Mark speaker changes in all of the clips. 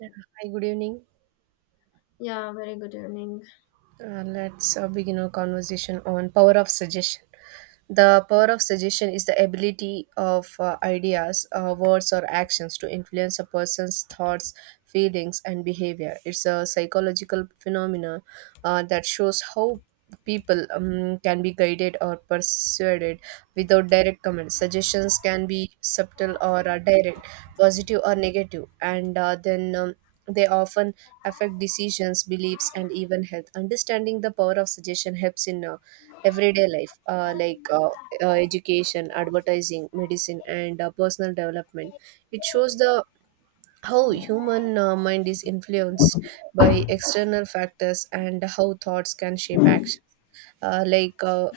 Speaker 1: Yeah. Hi, good evening.
Speaker 2: Yeah, very good evening.
Speaker 1: Let's begin our conversation on power of suggestion. The power of suggestion is the ability of ideas, words, or actions to influence a person's thoughts, feelings, and behavior. It's a psychological phenomenon that shows how people can be guided or persuaded without direct comments. Suggestions can be subtle or direct, positive or negative, and then they often affect decisions, beliefs, and even health. Understanding the power of suggestion helps in everyday life, like education, advertising, medicine, and personal development. It shows the how human mind is influenced by external factors and how thoughts can shape action. Uh, like uh,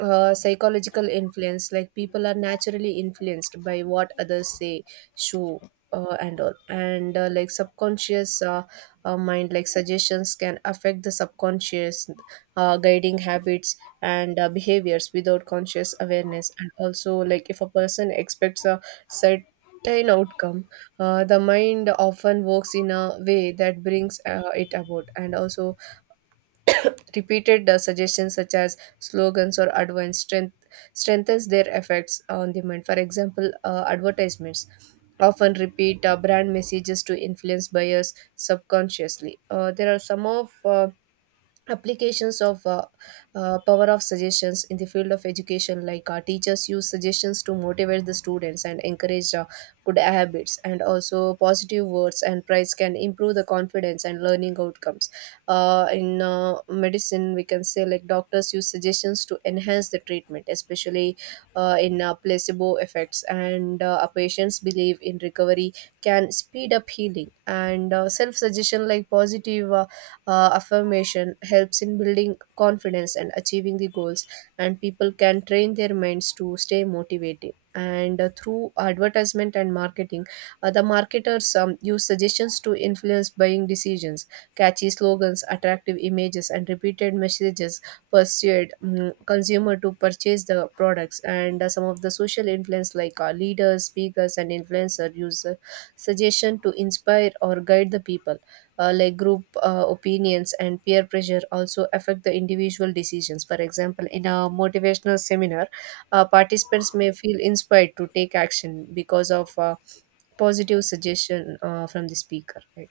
Speaker 1: Psychological influence, like people are naturally influenced by what others say, show, and all, and like subconscious mind, like suggestions can affect the subconscious, guiding habits and behaviors without conscious awareness. And also, like, if a person expects a certain outcome, the mind often works in a way that brings it about. And also repeated suggestions such as slogans or advice strengthens their effects on the mind. For example, advertisements often repeat brand messages to influence buyers subconsciously. There are some of applications of power of suggestions in the field of education, like teachers use suggestions to motivate the students and encourage good habits. And also, positive words and praise can improve the confidence and learning outcomes. In medicine, we can say, like, doctors use suggestions to enhance the treatment, especially in placebo effects. And a patient's belief in recovery can speed up healing. And self suggestion, like positive affirmation helps in building confidence and achieving the goals, and people can train their minds to stay motivated. And through advertisement and marketing, the marketers use suggestions to influence buying decisions. Catchy slogans, attractive images, and repeated messages persuade consumer to purchase the products. And some of the social influence, like leaders, speakers, and influencers use suggestion to inspire or guide the people. Like group opinions and peer pressure also affect the individual decisions. For example, in a motivational seminar, participants may feel inspired to take action because of positive suggestion from the speaker, right?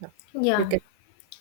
Speaker 1: Yeah. You
Speaker 2: Yeah,
Speaker 1: can.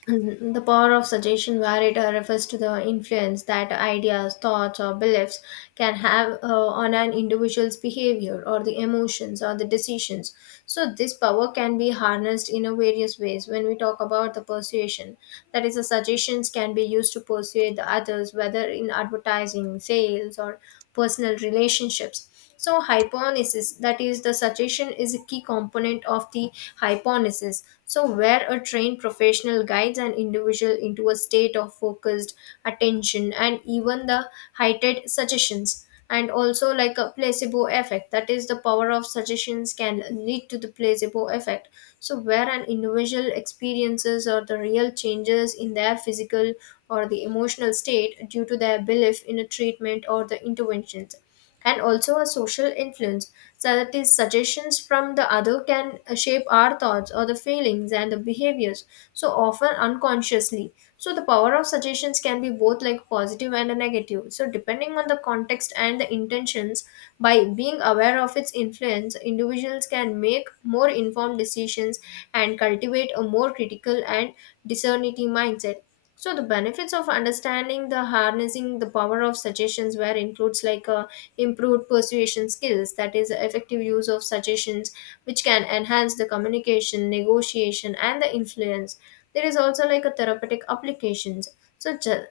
Speaker 2: and the power of suggestion, where it refers to the influence that ideas, thoughts, or beliefs can have on an individual's behavior or the emotions or the decisions. So this power can be harnessed in a various ways. When we talk about the persuasion, that is, the suggestions can be used to persuade the others, whether in advertising, sales, or personal relationships. So hyponesis, that is the suggestion is a key component of the hyponesis. So where a trained professional guides an individual into a state of focused attention and even the heightened suggestions, and also like a placebo effect, that is the power of suggestions can lead to the placebo effect, so where an individual experiences or the real changes in their physical or the emotional state due to their belief in a treatment or the interventions, and also a social influence. So that is suggestions from the other can shape our thoughts or the feelings and the behaviors. So often unconsciously. So the power of suggestions can be both like positive and a negative. So depending on the context and the intentions, by being aware of its influence, individuals can make more informed decisions and cultivate a more critical and discerning mindset. So the benefits of understanding the harnessing the power of suggestions where includes like improved persuasion skills, that is effective use of suggestions which can enhance the communication, negotiation, and the influence. There is also like a therapeutic applications, such as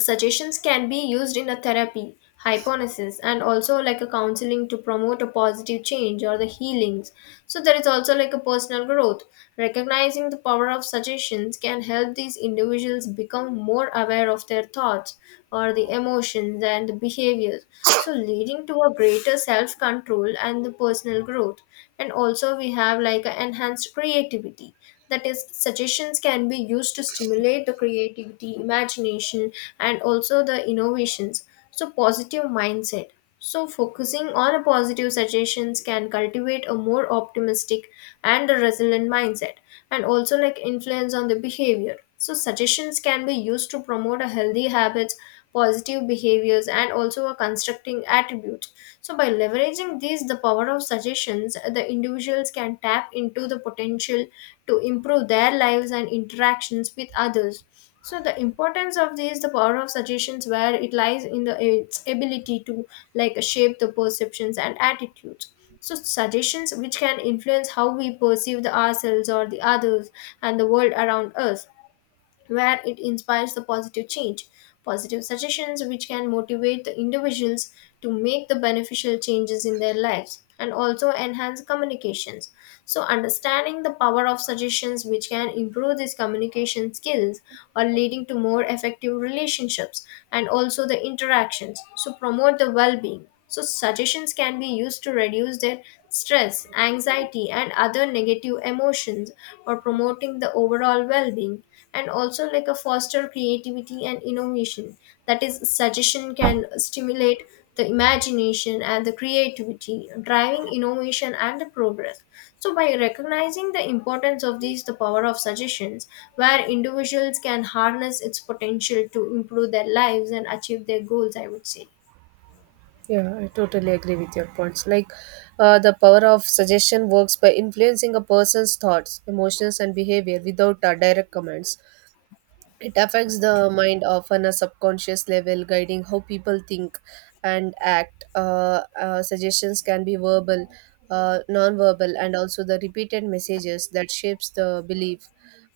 Speaker 2: suggestions can be used in a therapy, hypnosis, and also like a counseling to promote a positive change or the healings. So there is also like a personal growth. Recognizing the power of suggestions can help these individuals become more aware of their thoughts or the emotions and the behaviors, so leading to a greater self control and the personal growth. And also we have like a enhanced creativity, that is suggestions can be used to stimulate the creativity, imagination, and also the innovations. So positive mindset, so focusing on a positive suggestions can cultivate a more optimistic and a resilient mindset. And also like influence on the behavior, so suggestions can be used to promote a healthy habits, positive behaviors, and also a constructing attribute. So by leveraging these the power of suggestions, the individuals can tap into the potential to improve their lives and interactions with others. So the importance of this the power of suggestions, where it lies in the its ability to like shape the perceptions and attitudes. So suggestions which can influence how we perceive the ourselves or the others and the world around us, where it inspires the positive change. Positive suggestions which can motivate the individuals to make the beneficial changes in their lives, and also enhance communications. So understanding the power of suggestions which can improve these communication skills are leading to more effective relationships and also the interactions. So promote the well being. So suggestions can be used to reduce their stress, anxiety, and other negative emotions, or promoting the overall well being. And also like a foster creativity and innovation. That is, suggestion can stimulate the imagination and the creativity, driving innovation and the progress. So by recognizing the importance of these, the power of suggestions, where individuals can harness its potential to improve their lives and achieve their goals, I would say.
Speaker 1: Yeah, I totally agree with your points. Like, the power of suggestion works by influencing a person's thoughts, emotions, and behavior without direct commands. It affects the mind often a subconscious level, guiding how people think and act. Suggestions can be verbal, non-verbal, and also the repeated messages that shapes the belief.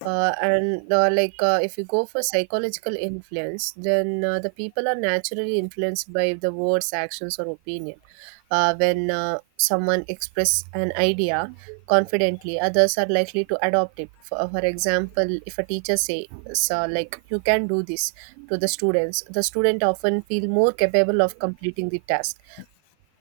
Speaker 1: And like If you go for psychological influence, then the people are naturally influenced by the words, actions, or opinion. When someone express an idea confidently, others are likely to adopt it. For example, if a teacher say, so like you can do this, to the students, the student often feel more capable of completing the task.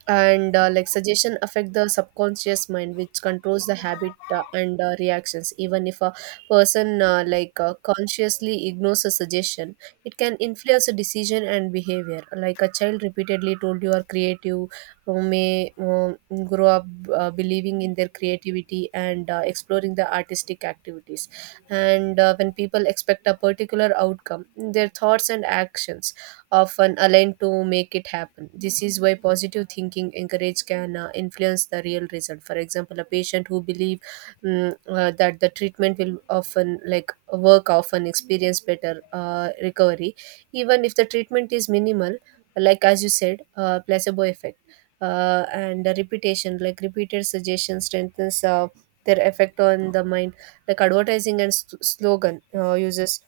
Speaker 1: And like suggestion affect the subconscious mind, which controls the habit and reactions, even if a person consciously ignores a suggestion, it can influence a decision and behavior. Like a child repeatedly told you are creative, who may grow up believing in their creativity and exploring the artistic activities. And when people expect a particular outcome, their thoughts and actions often aligned to make it happen. This is why positive thinking encourage can influence the real result. For example, a patient who believe that the treatment will often like work often experience better recovery, even if the treatment is minimal. Like as you said, placebo effect. And the repetition, like repeated suggestion strengthens their effect on the mind. Like advertising and slogan uses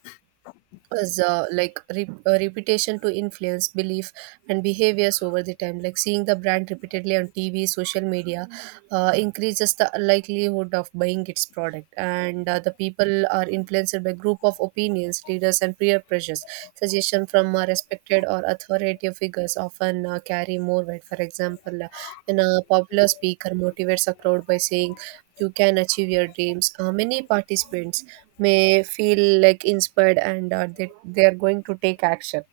Speaker 1: as a reputation to influence belief and behaviors over the time, like seeing the brand repeatedly on TV, social media increases the likelihood of buying its product. And the people are influenced by group of opinions, leaders, and peer pressures. Suggestion from respected or authoritative figures often carry more weight. For example, when a popular speaker motivates a crowd by saying you can achieve your dreams, many participants may feel like inspired, and they are going to take action.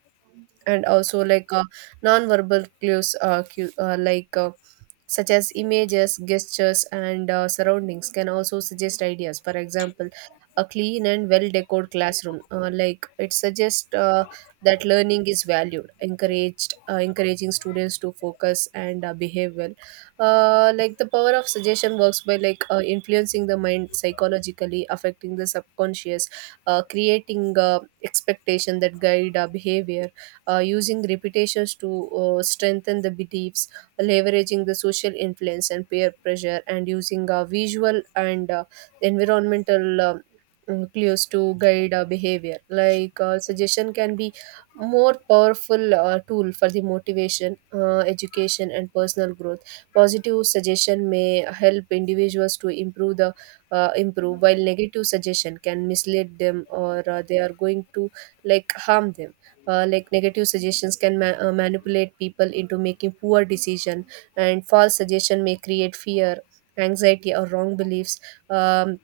Speaker 1: And also, like non-verbal clues, such as images, gestures, and surroundings can also suggest ideas. For example, a clean and well decorated classroom, like it suggests that learning is valued, encouraged, encouraging students to focus and behave well. Like the power of suggestion works by like influencing the mind psychologically, affecting the subconscious, creating expectation that guide our behavior, using repetitions to strengthen the beliefs, leveraging the social influence and peer pressure, and using visual and environmental clues to guide our behavior. Like suggestion can be more powerful tool for the motivation, education, and personal growth. Positive suggestion may help individuals to improve the improve, while negative suggestion can mislead them, or they are going to like harm them. Like negative suggestions can manipulate people into making poor decision, and false suggestion may create fear, anxiety, or wrong beliefs, um,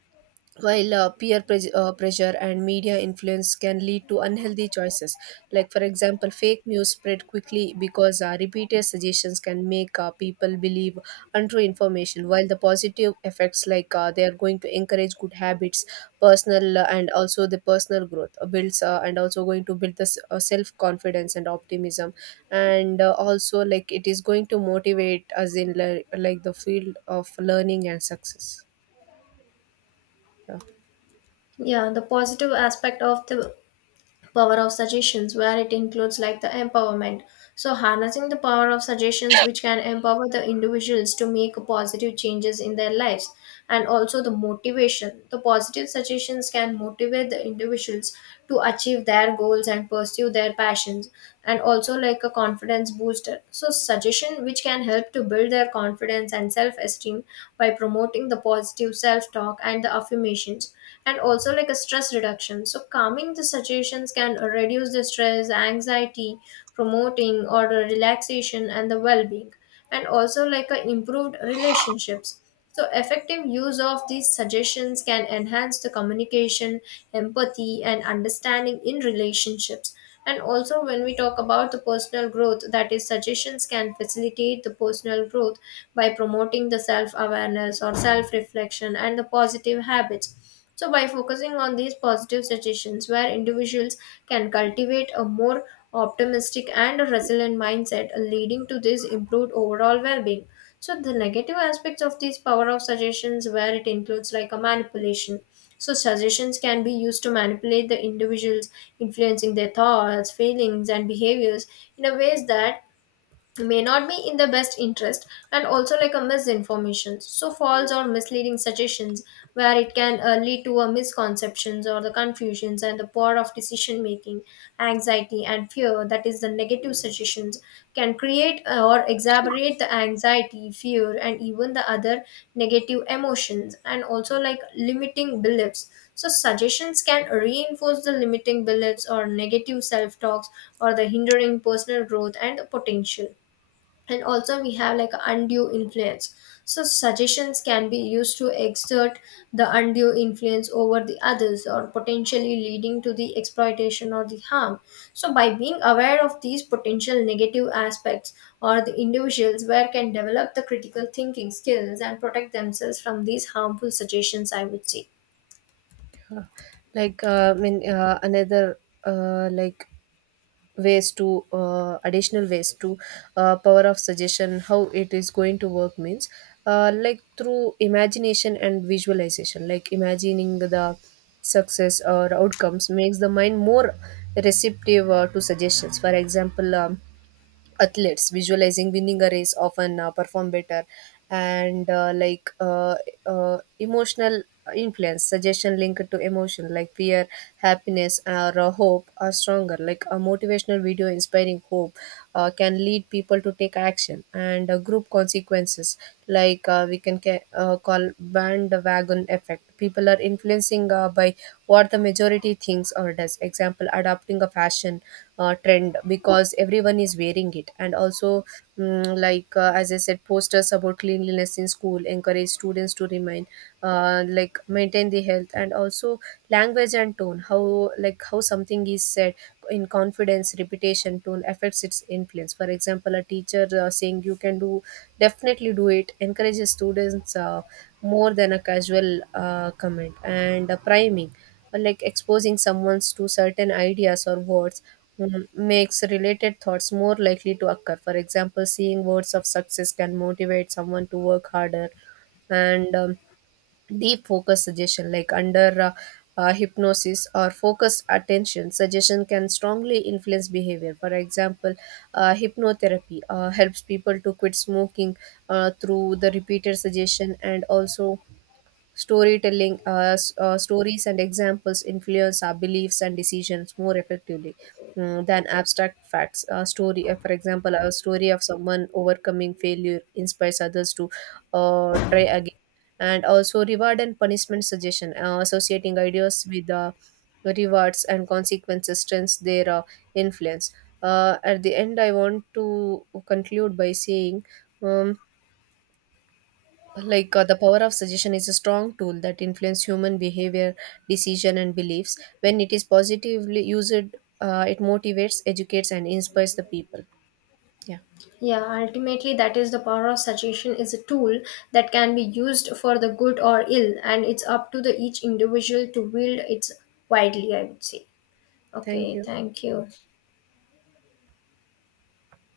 Speaker 1: while peer pressure and media influence can lead to unhealthy choices. Like, for example, fake news spread quickly because repeated suggestions can make people believe untrue information. While the positive effects, like they are going to encourage good habits, personal and also the personal growth builds and also going to build this self confidence and optimism. And also, like, it is going to motivate us in like the field of learning and success. Yeah.
Speaker 2: Yeah, the positive aspect of the power of suggestions, where it includes like the empowerment. So harnessing the power of suggestions, which can empower the individuals to make positive changes in their lives, and also the motivation. The positive suggestions can motivate the individuals to achieve their goals and pursue their passions, and also like a confidence booster. So suggestion which can help to build their confidence and self-esteem by promoting the positive self-talk and the affirmations, and also like a stress reduction. So calming the suggestions can reduce the stress, anxiety, promoting or relaxation and the well-being, and also like a improved relationships. So effective use of these suggestions can enhance the communication, empathy, and understanding in relationships. And also, when we talk about the personal growth, that is, suggestions can facilitate the personal growth by promoting the self awareness or self reflection and the positive habits. So by focusing on these positive suggestions, where individuals can cultivate a more optimistic and a resilient mindset, leading to this improved overall well being. So the negative aspects of these power of suggestions, where it includes like a manipulation. So suggestions can be used to manipulate the individuals, influencing their thoughts, feelings, and behaviors in a ways that may not be in the best interest, and also like a misinformation. So false or misleading suggestions where it can lead to a misconceptions or the confusions and the poor of decision making. Anxiety and fear, that is the negative suggestions can create or exacerbate the anxiety, fear, and even the other negative emotions. And also like limiting beliefs, so suggestions can reinforce the limiting beliefs or negative self talks or the hindering personal growth and potential. And also we have like undue influence, so suggestions can be used to exert the undue influence over the others, or potentially leading to the exploitation or the harm. So by being aware of these potential negative aspects, or the individuals where can develop the critical thinking skills and protect themselves from these harmful suggestions, I would say.
Speaker 1: Uh, like I mean, another like ways to Additional ways to power of suggestion, how it is going to work means, like through imagination and visualization, like imagining the success or outcomes makes the mind more receptive to suggestions. For example, athletes visualizing winning a race often perform better. And emotional influence, suggestion linked to emotion like fear, happiness, or hope are stronger. Like a motivational video inspiring hope can lead people to take action. And group consequences, like we can call bandwagon effect, people are influencing by what the majority thinks or does. Example, adopting a fashion trend because everyone is wearing it. And also, as I said, posters about cleanliness in school encourage students to remain like maintain the health. And also language and tone, how, like how something is said in confidence, repetition, tone affects its influence. For example, a teacher saying you can do definitely do it encourages students more than a casual comment. And priming, like exposing someone to certain ideas or words makes related thoughts more likely to occur. For example, seeing words of success can motivate someone to work harder. And deep focus suggestion, like under hypnosis or focused attention, suggestion can strongly influence behavior. For example, hypnotherapy helps people to quit smoking through the repeated suggestion. And also storytelling, stories and examples influence our beliefs and decisions more effectively than abstract facts. A story, for example, a story of someone overcoming failure inspires others to try again. And also, reward and punishment suggestion, associating ideas with rewards and consequences strengthens their influence. At the end, I want to conclude by saying, Um, the power of suggestion is a strong tool that influences human behavior, decision, and beliefs. When it is positively used, it motivates, educates, and inspires the people. Yeah,
Speaker 2: Yeah, ultimately, that is the power of suggestion is a tool that can be used for the good or ill, and it's up to the each individual to wield it widely, I would say.
Speaker 1: thank
Speaker 2: Okay,
Speaker 1: you.
Speaker 2: thank you.